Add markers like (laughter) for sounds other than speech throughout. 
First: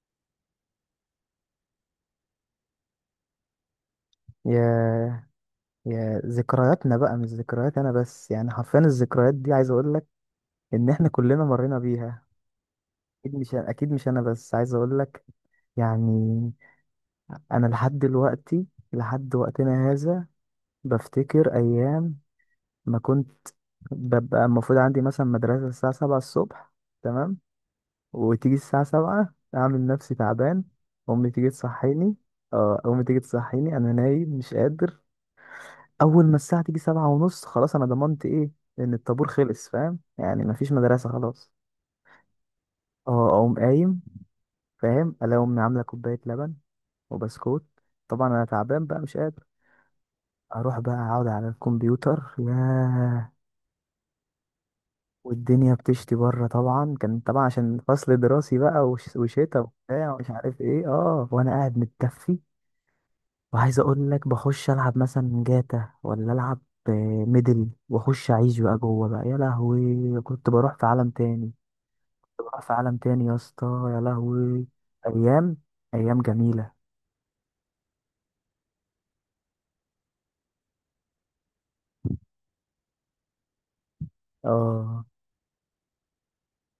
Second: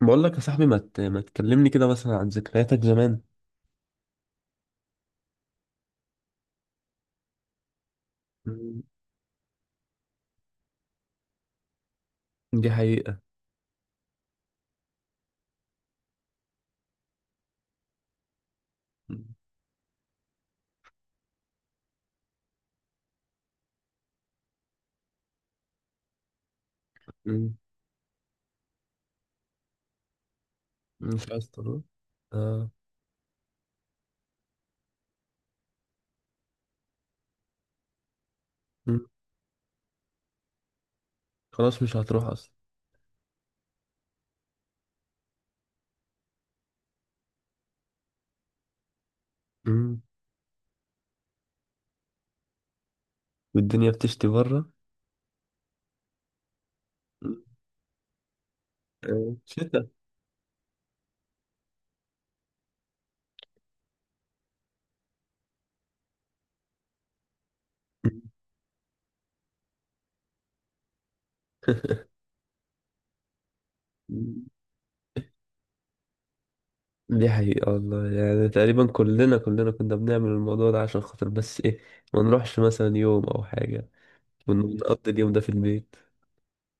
بقول لك يا صاحبي، ما تكلمني كده مثلا عن ذكرياتك زمان. يا يا ذكرياتنا بقى مش ذكريات انا بس، يعني حرفيا مم. الذكريات دي. عايز اقول لك ان احنا كلنا مرينا بيها. دي حقيقة. اكيد مش انا بس، عايز اقول لك، يعني. انا لحد دلوقتي، لحد مم. وقتنا هذا، بفتكر ايام ما كنت ببقى المفروض عندي مثلا مدرسة الساعة 7 الصبح، تمام. مم. وتيجي الساعة 7 أعمل نفسي تعبان. مش أمي تيجي عايز تروح. تصحيني، آه. اه أمي تيجي تصحيني أنا نايم مش قادر. اول ما الساعه تيجي 7:30، خلاص، انا ضمنت ايه؟ ان مم. الطابور خلص، فاهم؟ يعني مفيش مدرسه خلاص. خلاص مش هتروح أصلا. اه اقوم قايم، فاهم؟ الاقي امي عامله كوبايه لبن وبسكوت. طبعا انا تعبان بقى مش قادر. مم. اروح بقى اقعد على الكمبيوتر، ياه. والدنيا بتشتي بره. والدنيا بتشتي بره طبعا، كان مم. طبعا عشان فصل دراسي بقى آه. وشتا شتا. وبتاع ومش عارف ايه، اه، وانا قاعد متدفي. وعايز اقول لك، بخش العب مثلا جاتا ولا العب آه، ميدل، مم. واخش اعيش بقى جوه بقى، يا لهوي. كنت بروح في عالم تاني، كنت بروح في عالم تاني يا اسطى، يا مم. لهوي. ايام، ايام جميله. دي حقيقة والله. يعني تقريبا كلنا كنا بنعمل الموضوع ده عشان خاطر بس إيه، ما نروحش مثلا يوم أو حاجة، اه ونقضي اليوم ده في البيت.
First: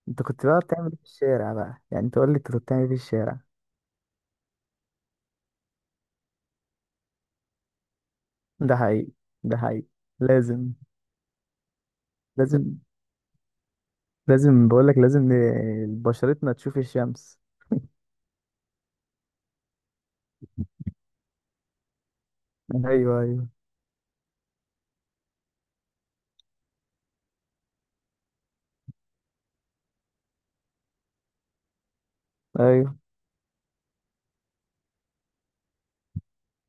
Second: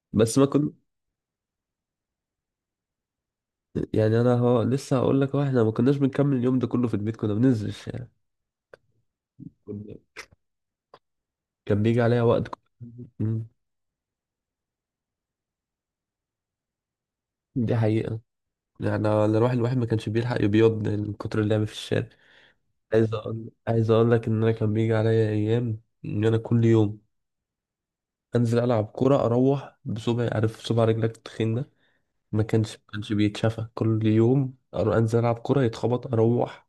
انت بس ما كنت بقى كنا، بتعمل ايه في الشارع بقى؟ يعني انت قول لي انت كنت بتعمل ايه في الشارع؟ يعني أنا هو لسه هقول لك، هو إحنا ما كناش بنكمل اليوم ده كله في البيت، كنا بننزل الشارع. ده حقيقي، ده حقيقي. لازم، كان بيجي عليا وقت. لازم، مم. لازم بقول لك، لازم بشرتنا تشوف الشمس. دي حقيقة. يعني أنا الواحد ما كانش بيلحق يبيض من كتر اللعب في الشارع. عايز ايوه ايوه، أقول عايز أقول لك إن أنا كان بيجي عليا أيام، إن أنا كل يوم أنزل ألعب كورة، أروح بصبعي، عارف صبع رجلك التخين ده؟ ما كانش ما ايوه كانش بيتشافى. كل يوم أنزل ألعب كورة، يتخبط، أروح.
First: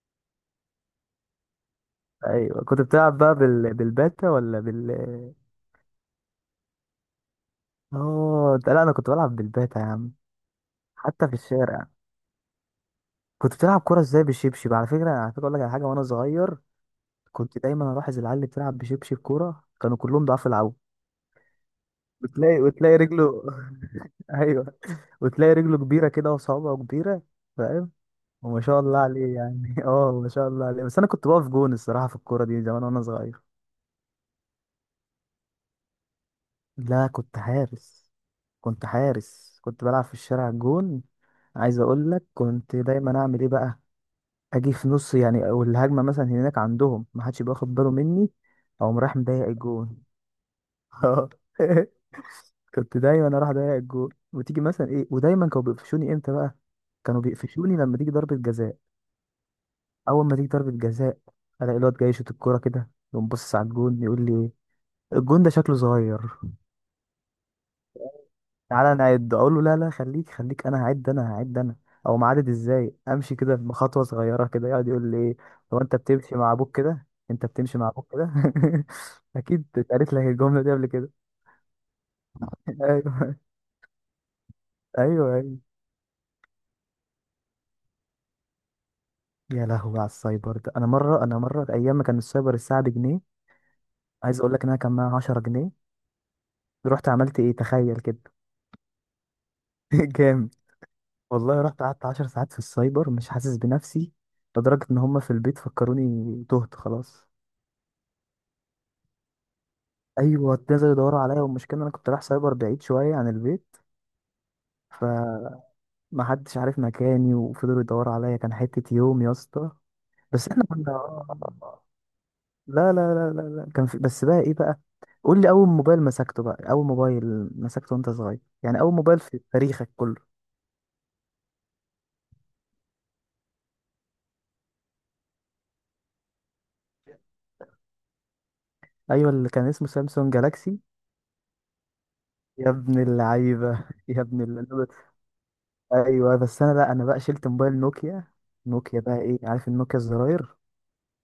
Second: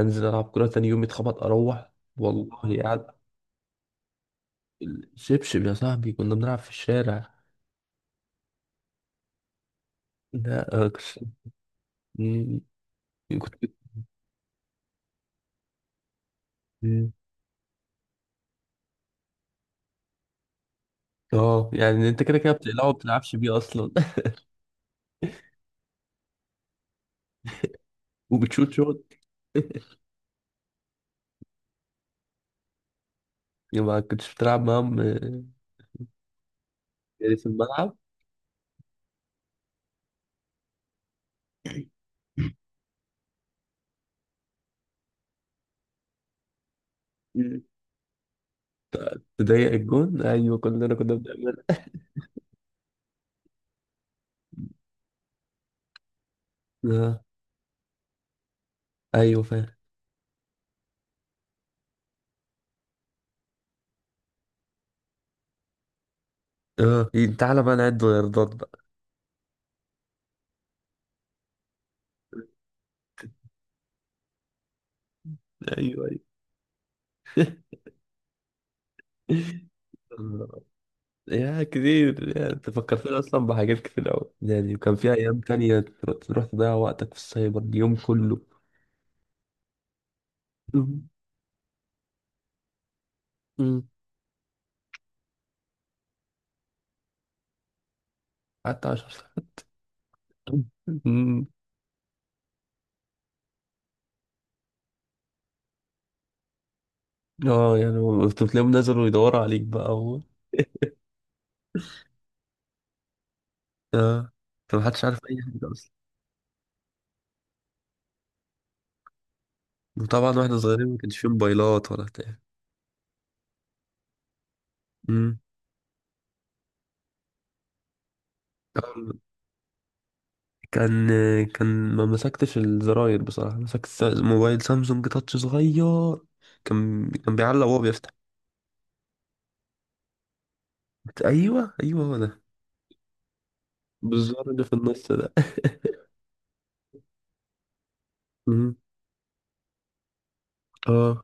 أنزل ألعب كورة، تاني يوم يتخبط، أروح. ايوه. كنت والله قاعد. بتلعب بقى بالباتا ولا بال؟ شبشب يا صاحبي، كنا بنلعب في الشارع. اه، ده لا، انا كنت بلعب بالباتا يا عم، لا آه، كنت. حتى في الشارع. مم. كنت بتلعب كوره ازاي بالشبشب؟ على فكره، على فكره، اقول لك على حاجه. وانا صغير كنت- كنت دايما الاحظ العيال اللي بتلعب بشبشب كوره كانوا كلهم ضعاف العوض. اه، يعني انت كده كده وتلاقي بتقلعه وما وتلاقي بتلعبش رجله، بيه اصلا. (laughs) (laughs) ايوه، وتلاقي رجله كبيره كده وصوابعه كبيره، فاهم؟ وما وبتشوط شاء الله شوت. عليه يعني، (laughs) (laughs) اه ما شاء الله عليه. بس انا كنت بقف جون الصراحه في الكوره دي زمان وانا صغير. يبقى ما كنتش بتلعب معاهم؟ آه، لا يعني كنت في الملعب. حارس، كنت حارس، كنت بلعب في الشارع جون. عايز اقول لك، كنت دايما اعمل ايه بقى؟ اجي في نص يعني او الهجمه مثلا هناك عندهم، ما حدش يبقى مم. واخد باله مني، اقوم رايح مضيق تضيق الجون. الجون، ايوه كلنا كنا اه بنعملها. (laughs) كنت دايما اروح اضيق الجون، وتيجي مثلا ايه، ودايما كانوا بيقفشوني امتى بقى؟ اه. كانوا بيقفشوني لما تيجي ضربه جزاء. ايوه فاهم. اول ما تيجي ضربه جزاء الاقي الواد جاي يشوط الكوره كده، يقوم باصص على الجون يقول لي إيه، الجون ده شكله صغير. اه، إيه، تعالى بقى نعد غيردات بقى. تعالى نعد، اقول له لا لا، خليك خليك، انا هعد، انا هعد انا. او معدد ازاي، امشي كده بخطوه صغيره كده، يقعد يقول لي ايه، هو انت ايوه، ايوه. بتمشي مع ابوك كده؟ انت بتمشي مع ابوك كده؟ (laughs) اكيد (laughs) اتقالت لك الله. الجمله دي قبل كده، يا كتير، يعني انت (laughs) فكرتني ايوه اصلا بحاجات كتير قوي. يعني وكان في ايوه ايام ايوه. تانية تروح تضيع وقتك في السايبر اليوم كله. يا لهوي على السايبر ده، (laughs) انا مم. مره، انا مره، ايام ما كان السايبر الساعه بجنيه. مم. عايز اقول لك ان انا كان معايا 10 جنيه، رحت عملت ايه، تخيل كده. حتى 10 ساعات. (laughs) جامد. (laughs) مم. والله رحت قعدت 10 ساعات في السايبر مش حاسس بنفسي، لدرجه ان هم في البيت فكروني تهت خلاص. اه، يعني كنت بتلاقيهم نزلوا يدوروا عليك بقى. ايوه ابتدوا يدوروا عليا، والمشكله إن انا كنت رايح سايبر بعيد شويه عن البيت، اه. فمحدش عارف اي حاجه اصلا. فمحدش عارف مكاني، وفضلوا يدوروا عليا، كان حته يوم يا اسطى. وطبعا بس واحنا احنا صغيرين كنا ما كانش فيه آه، موبايلات ولا بتاع. لا لا لا لا لا، كان في، بس بقى ايه بقى؟ امم قول لي اول موبايل مسكته بقى، اول موبايل مسكته وانت صغير، يعني اول موبايل في تاريخك كله. كان كان ما مسكتش الزراير بصراحه. مسكت موبايل سامسونج تاتش صغير. كان بيعلق وهو بيفتح. ايوه اللي كان اسمه سامسونج جالاكسي. ايوه، ايوه، هو ده. يا ابن اللعيبه، (laughs) يا ابن بالزر اللي في اللعيبه. النص ده. ايوه بس انا بقى، انا بقى شلت موبايل نوكيا. امم نوكيا بقى ايه؟ عارف النوكيا الزراير، اه.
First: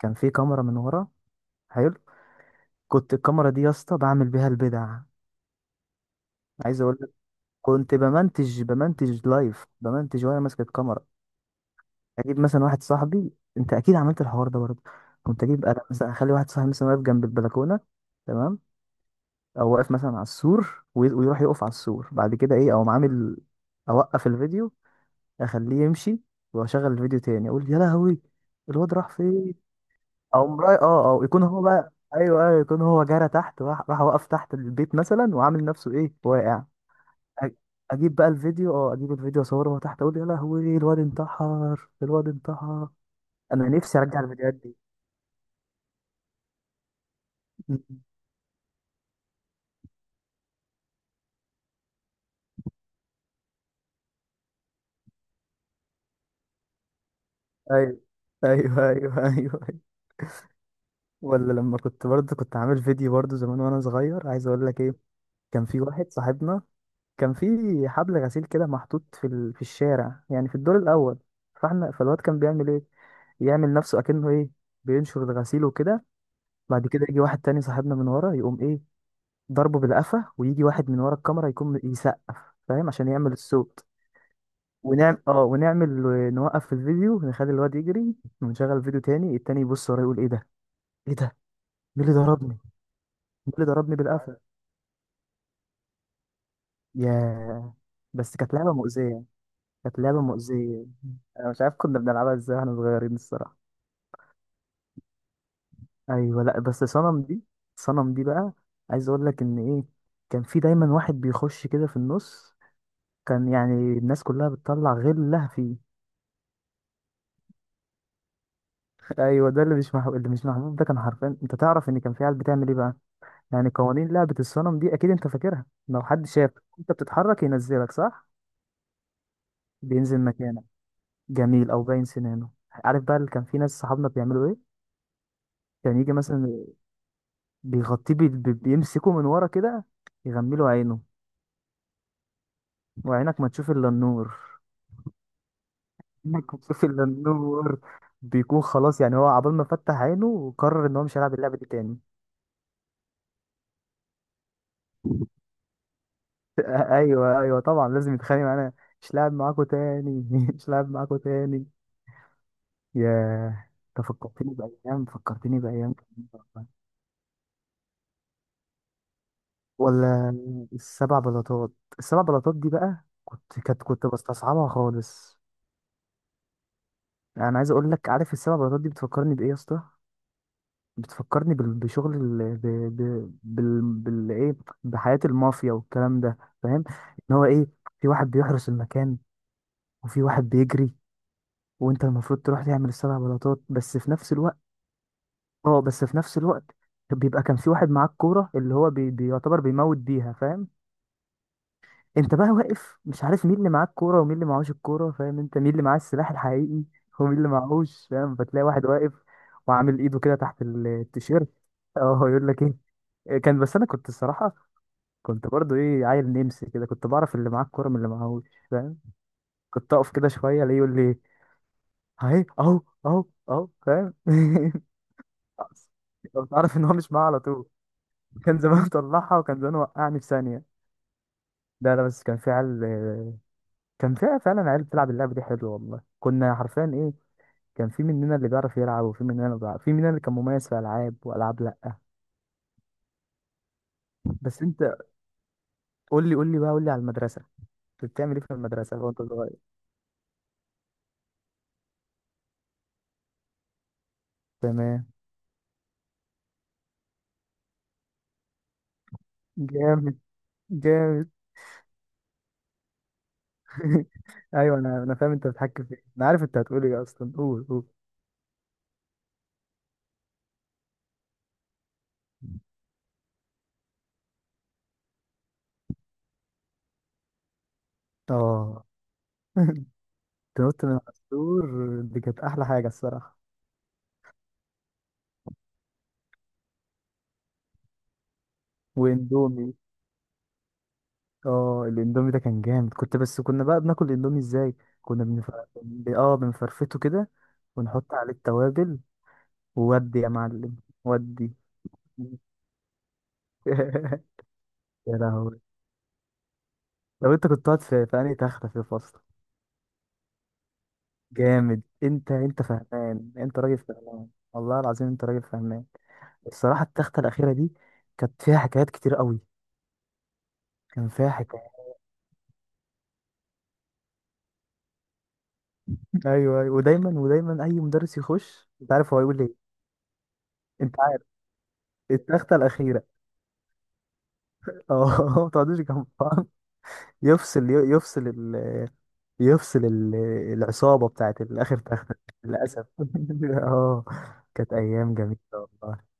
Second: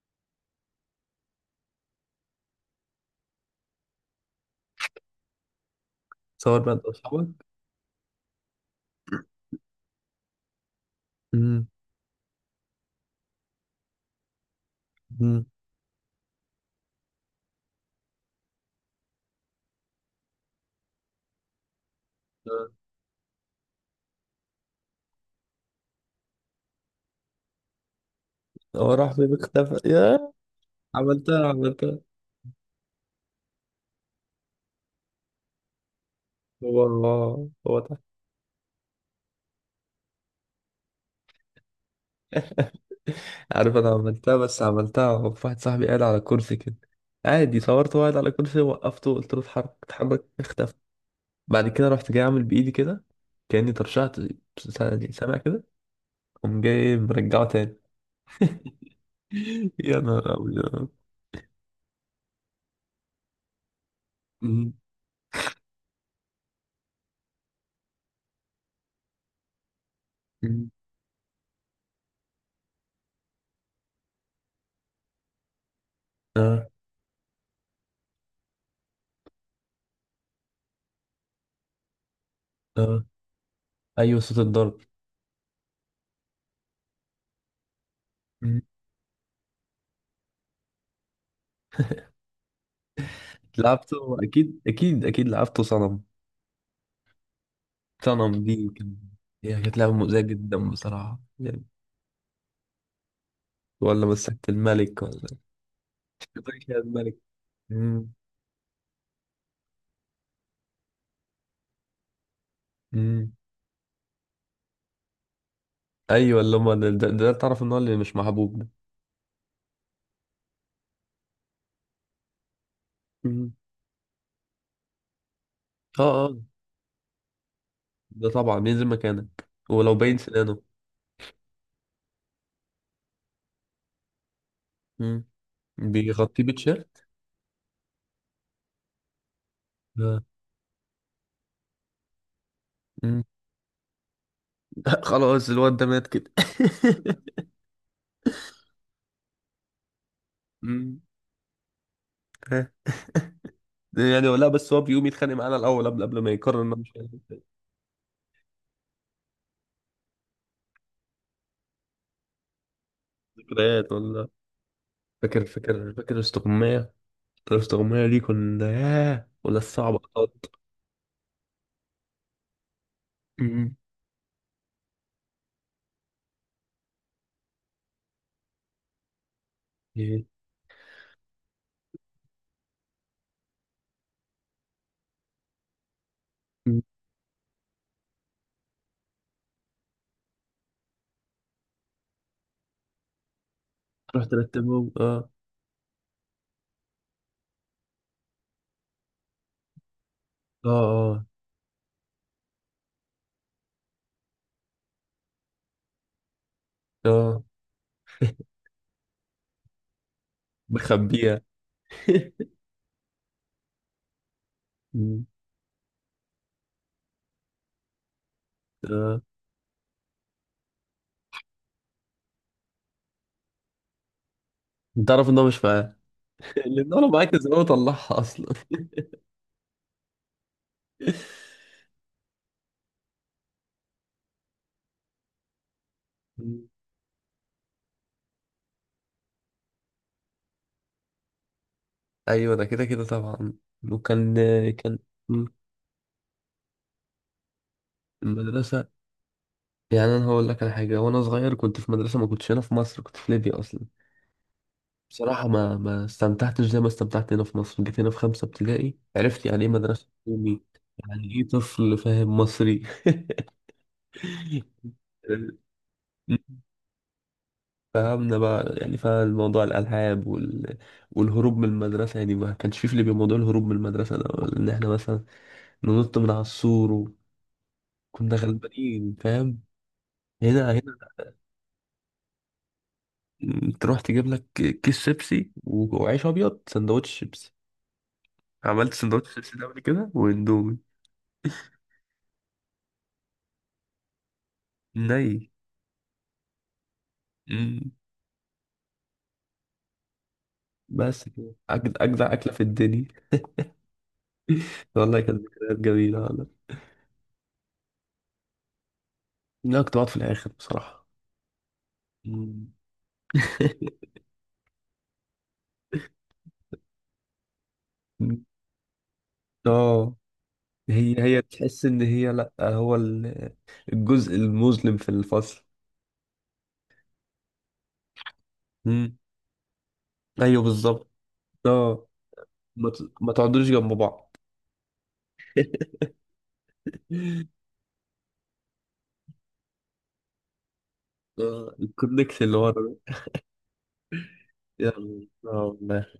كان فيه كاميرا من ورا، حلو. كنت الكاميرا دي يا اسطى بعمل بيها البدع. صور بقى عايز انت اقول لك، واصحابك. كنت بمنتج لايف، بمنتج وانا ماسك الكاميرا، امم اجيب مثلا واحد صاحبي. انت اكيد عملت الحوار ده برضه. كنت امم اجيب انا مثلا، اخلي واحد صاحبي مثلا واقف جنب البلكونه، تمام. او واقف مثلا على السور ويروح يقف على السور بعد كده اه. ايه او عامل. اوقف الفيديو، اخليه يمشي، واشغل الفيديو تاني، اقول يا لهوي هو الواد راح راح فين؟ فين. اختفى يا. او مراي، اه، او يكون عملتها، هو بقى، عملتها. ايوه ايوه، يكون هو جرى تحت، راح، راح وقف تحت البيت مثلا، وعامل نفسه ايه، واقع. هو هو أ- هو ده. اجيب بقى الفيديو، اه اجيب الفيديو اصوره من تحت، اقول يا لهوي الواد انتحر، الواد انتحر. انا عارف انا نفسي ارجع عملتها، الفيديوهات بس دي. عملتها وفي واحد صاحبي قاعد على كرسي كده. عادي، (laughs) م. صورته قاعد على كرسي، وقفته، قلت له اتحرك اتحرك، اختفى. بعد كده رحت جاي عامل بايدي كده. كاني ترشحت. يعني سامع كده. قوم جاي مرجعه تاني. ايوه ايوه ايوه، ايوه (laughs) أيوة. يا نهار ابيض. ولا لما كنت برضه كنت عامل فيديو برضه زمان وانا صغير، عايز اقول مم. لك ايه. كان في واحد صاحبنا، كان في حبل غسيل كده محطوط في الشارع، يعني في مم. الدور الاول. فاحنا، فالواد كان بيعمل ايه، يعمل نفسه اكنه ايه، بينشر الغسيل وكده. اه، بعد كده يجي واحد تاني صاحبنا من ورا، يقوم ايه، ضربه بالقفا، ويجي واحد من ورا الكاميرا يكون يسقف، فاهم؟ اه، عشان يعمل الصوت. ايوه صوت الضرب. ونعمل اه ونعمل، نوقف الفيديو، نخلي الواد يجري، مم. ونشغل الفيديو تاني، التاني يبص ورا يقول ايه ده، ايه ده، مين اللي ضربني، مين اللي ضربني لعبته، بالقفا. اكيد، اكيد، اكيد لعبته صنم. يا، صنم بس كانت دي لعبة كان. مؤذية، هي كانت لعبه كانت مؤذيه لعبة جدا مؤذية. بصراحه انا مش يعني. عارف كنا بنلعبها ازاي واحنا صغيرين الصراحة. ولا مسكت الملك ولا. (laughs) ايوه لا، مسكت بس الملك. صنم دي، مم. صنم دي بقى، عايز اقول لك ان ايه، كان في دايما واحد بيخش كده في النص، مم. كان يعني الناس كلها بتطلع غلها فيه. ايوه، اللي هم ده تعرف ان هو اللي مش محبوب ده. ايوه ده اللي مش محبوب، اللي مش محبوب ده كان حرفيا، انت تعرف ان كان في عيال بتعمل ايه بقى. مم. يعني قوانين لعبه الصنم دي اكيد انت فاكرها، لو اه، حد اه، شاف انت بتتحرك ينزلك، صح ده طبعا ينزل مكانك ولو باين بينزل سنانه. مكانك، جميل، او باين سنانه. عارف بقى اللي كان في ناس صحابنا بيعملوا ايه؟ مم. كان يجي بيغطيه مثلا، بتيشيرت. بيمسكه من ورا كده، آه. يغمله عينه، مم. وعينك ما تشوف الا النور، (laughs) خلاص الواد ده مات كده. عينك ما تشوف الا (laughs) النور، بيكون خلاص، يعني هو عبال ما فتح عينه وقرر ان مم. هو مش هيلعب اللعبه دي تاني. ها. يعني لا، بس هو بيقوم يتخانق معانا الاول قبل ما يقرر انه مش ايوه هيعمل. ايوه طبعا لازم يتخانق معانا. مش لاعب معاكو تاني، (laughs) مش لاعب معاكو تاني. ياه. ذكريات انت ولا؟ فكرتني بايام، فاكر فكرتني فاكر بايام فاكر جميلة والله. استغماية. الاستغماية دي كنا ياه، ولا الصعب ولا قط؟ السبع بلاطات، السبع بلاطات دي بقى، مم. كنت بستصعبها خالص. انا عايز اقول لك، عارف السبع بلاطات دي بتفكرني بايه يا اسطى؟ إيه. بتفكرني بال- بشغل ال... ب... ب... بال... بال... ايه بحياة المافيا والكلام ده، مم. فاهم؟ ان هو ايه، في واحد بيحرس المكان، وفي واحد بيجري، وانت المفروض تروح تعمل السبع بلاطات بس في رحت نفس الوقت. رتبهم، اه. اه بس في نفس الوقت، بيبقى كان في واحد معاك كورة، اللي هو بيعتبر بيموت بيها، اه، فاهم؟ اه، انت بقى واقف مش عارف مين اللي معاه الكورة ومين اللي معهوش الكورة، فاهم؟ انت مين اللي معاه السلاح الحقيقي ومين اه، اللي معهوش، فاهم؟ فتلاقي واحد واقف، وعامل ايده كده تحت بخبيها. التيشيرت. اه (laughs) يقول لك ايه كان. بس انا كنت الصراحة، كنت برضو ايه، عيل نمسي كده، كنت بعرف اللي معاه الكورة من اللي معهوش، فاهم؟ آه. كنت اقف كده شوية الاقيه يقول لي، اهي اهو، اهو، اهو، فاهم؟ (laughs) انت تعرف ان هو مش معاك. لو (laughs) تعرف ان هو لان هو لو مش معاه معاك على زمان طول. وطلعها اصلا. كان زمان طلعها، وكان زمان وقعني في ثانيه. (laughs) لا لا، بس كان في عيال، كان في فعلا عيال بتلعب اللعبه دي، حلوه والله، كنا مم. حرفيا ايه، كان في مننا اللي بيعرف يلعب، وفي مننا اللي بيعرف، في مننا اللي كان مميز في العاب والعاب لا. ايوه ده كده كده طبعا. وكان. بس انت، كان. مم. قول لي، قول لي بقى، قول لي على المدرسه، كنت بتعمل ايه في المدرسه. المدرسه وانت صغير؟ يعني انا هقول لك على حاجه. وانا صغير كنت في مدرسه، ما كنتش هنا في مصر، كنت في ليبيا اصلا. تمام، بصراحه ما استمتعتش زي ما استمتعت هنا في مصر. جيت هنا في خمسه ابتدائي، عرفت يعني ايه مدرسه جامد، حكومي. جامد. يعني ايه طفل فاهم مصري. (laughs) ايوه، انا فاهم انت بتحكي في ايه، انا عارف (laughs) (laughs) انت هتقول ايه اصلا، قول قول. فهمنا بقى، يعني فالموضوع الألعاب وال... والهروب من المدرسة. يعني ما كانش في ليبيا موضوع الهروب من المدرسة ده، ولا إن إحنا مثلا ننط من على السور. وكنا اه غلبانين، فاهم. (laughs) هنا، تنط من هنا على السور دي كانت احلى حاجه الصراحه. تروح تجيب لك كيس شيبسي وعيش أبيض، سندوتش شيبسي. عملت سندوتش شيبسي ده واندومي، قبل كده، وإندومي. اه الاندومي ده كان جامد. كنت بس كنا بقى بناكل الاندومي ازاي؟ كنا ني بنف... ب- اه بنفرفته كده، مم. ونحط عليه التوابل، وودي يا معلم. بس ودي. كده أجدع أكلة في الدنيا. (laughs) يا والله كانت لهوي، ذكريات جميلة والله. لو انت كنت قاعد في انهي تخته في الفصل؟ لا، كنت بقعد في الآخر بصراحة. جامد، انت انت مم. فهمان، انت راجل (laughs) فهمان، والله العظيم انت راجل فهمان. الصراحه التخته الاخيره دي كانت فيها حكايات كتير قوي، اه، كان هي فيها هي حكايات. تحس ان هي، لا هو الجزء المظلم في الفصل. (laughs) ايوه ايوه، ودايما ودايما اي مدرس يخش انت عارف امم هو هيقول ايه؟ ايوه انت بالظبط. عارف؟ اه، التخته الاخيره، ما تقعدوش جنب بعض. اه. (laughs) ما تقعدوش جنب بعض. (laughs) يفصل يفصل ال... يفصل العصابة بتاعت آه، الآخر، تختك الكونكت اللي ورا للأسف. ده. (laughs) اه كانت يا أيام جميلة الله. والله.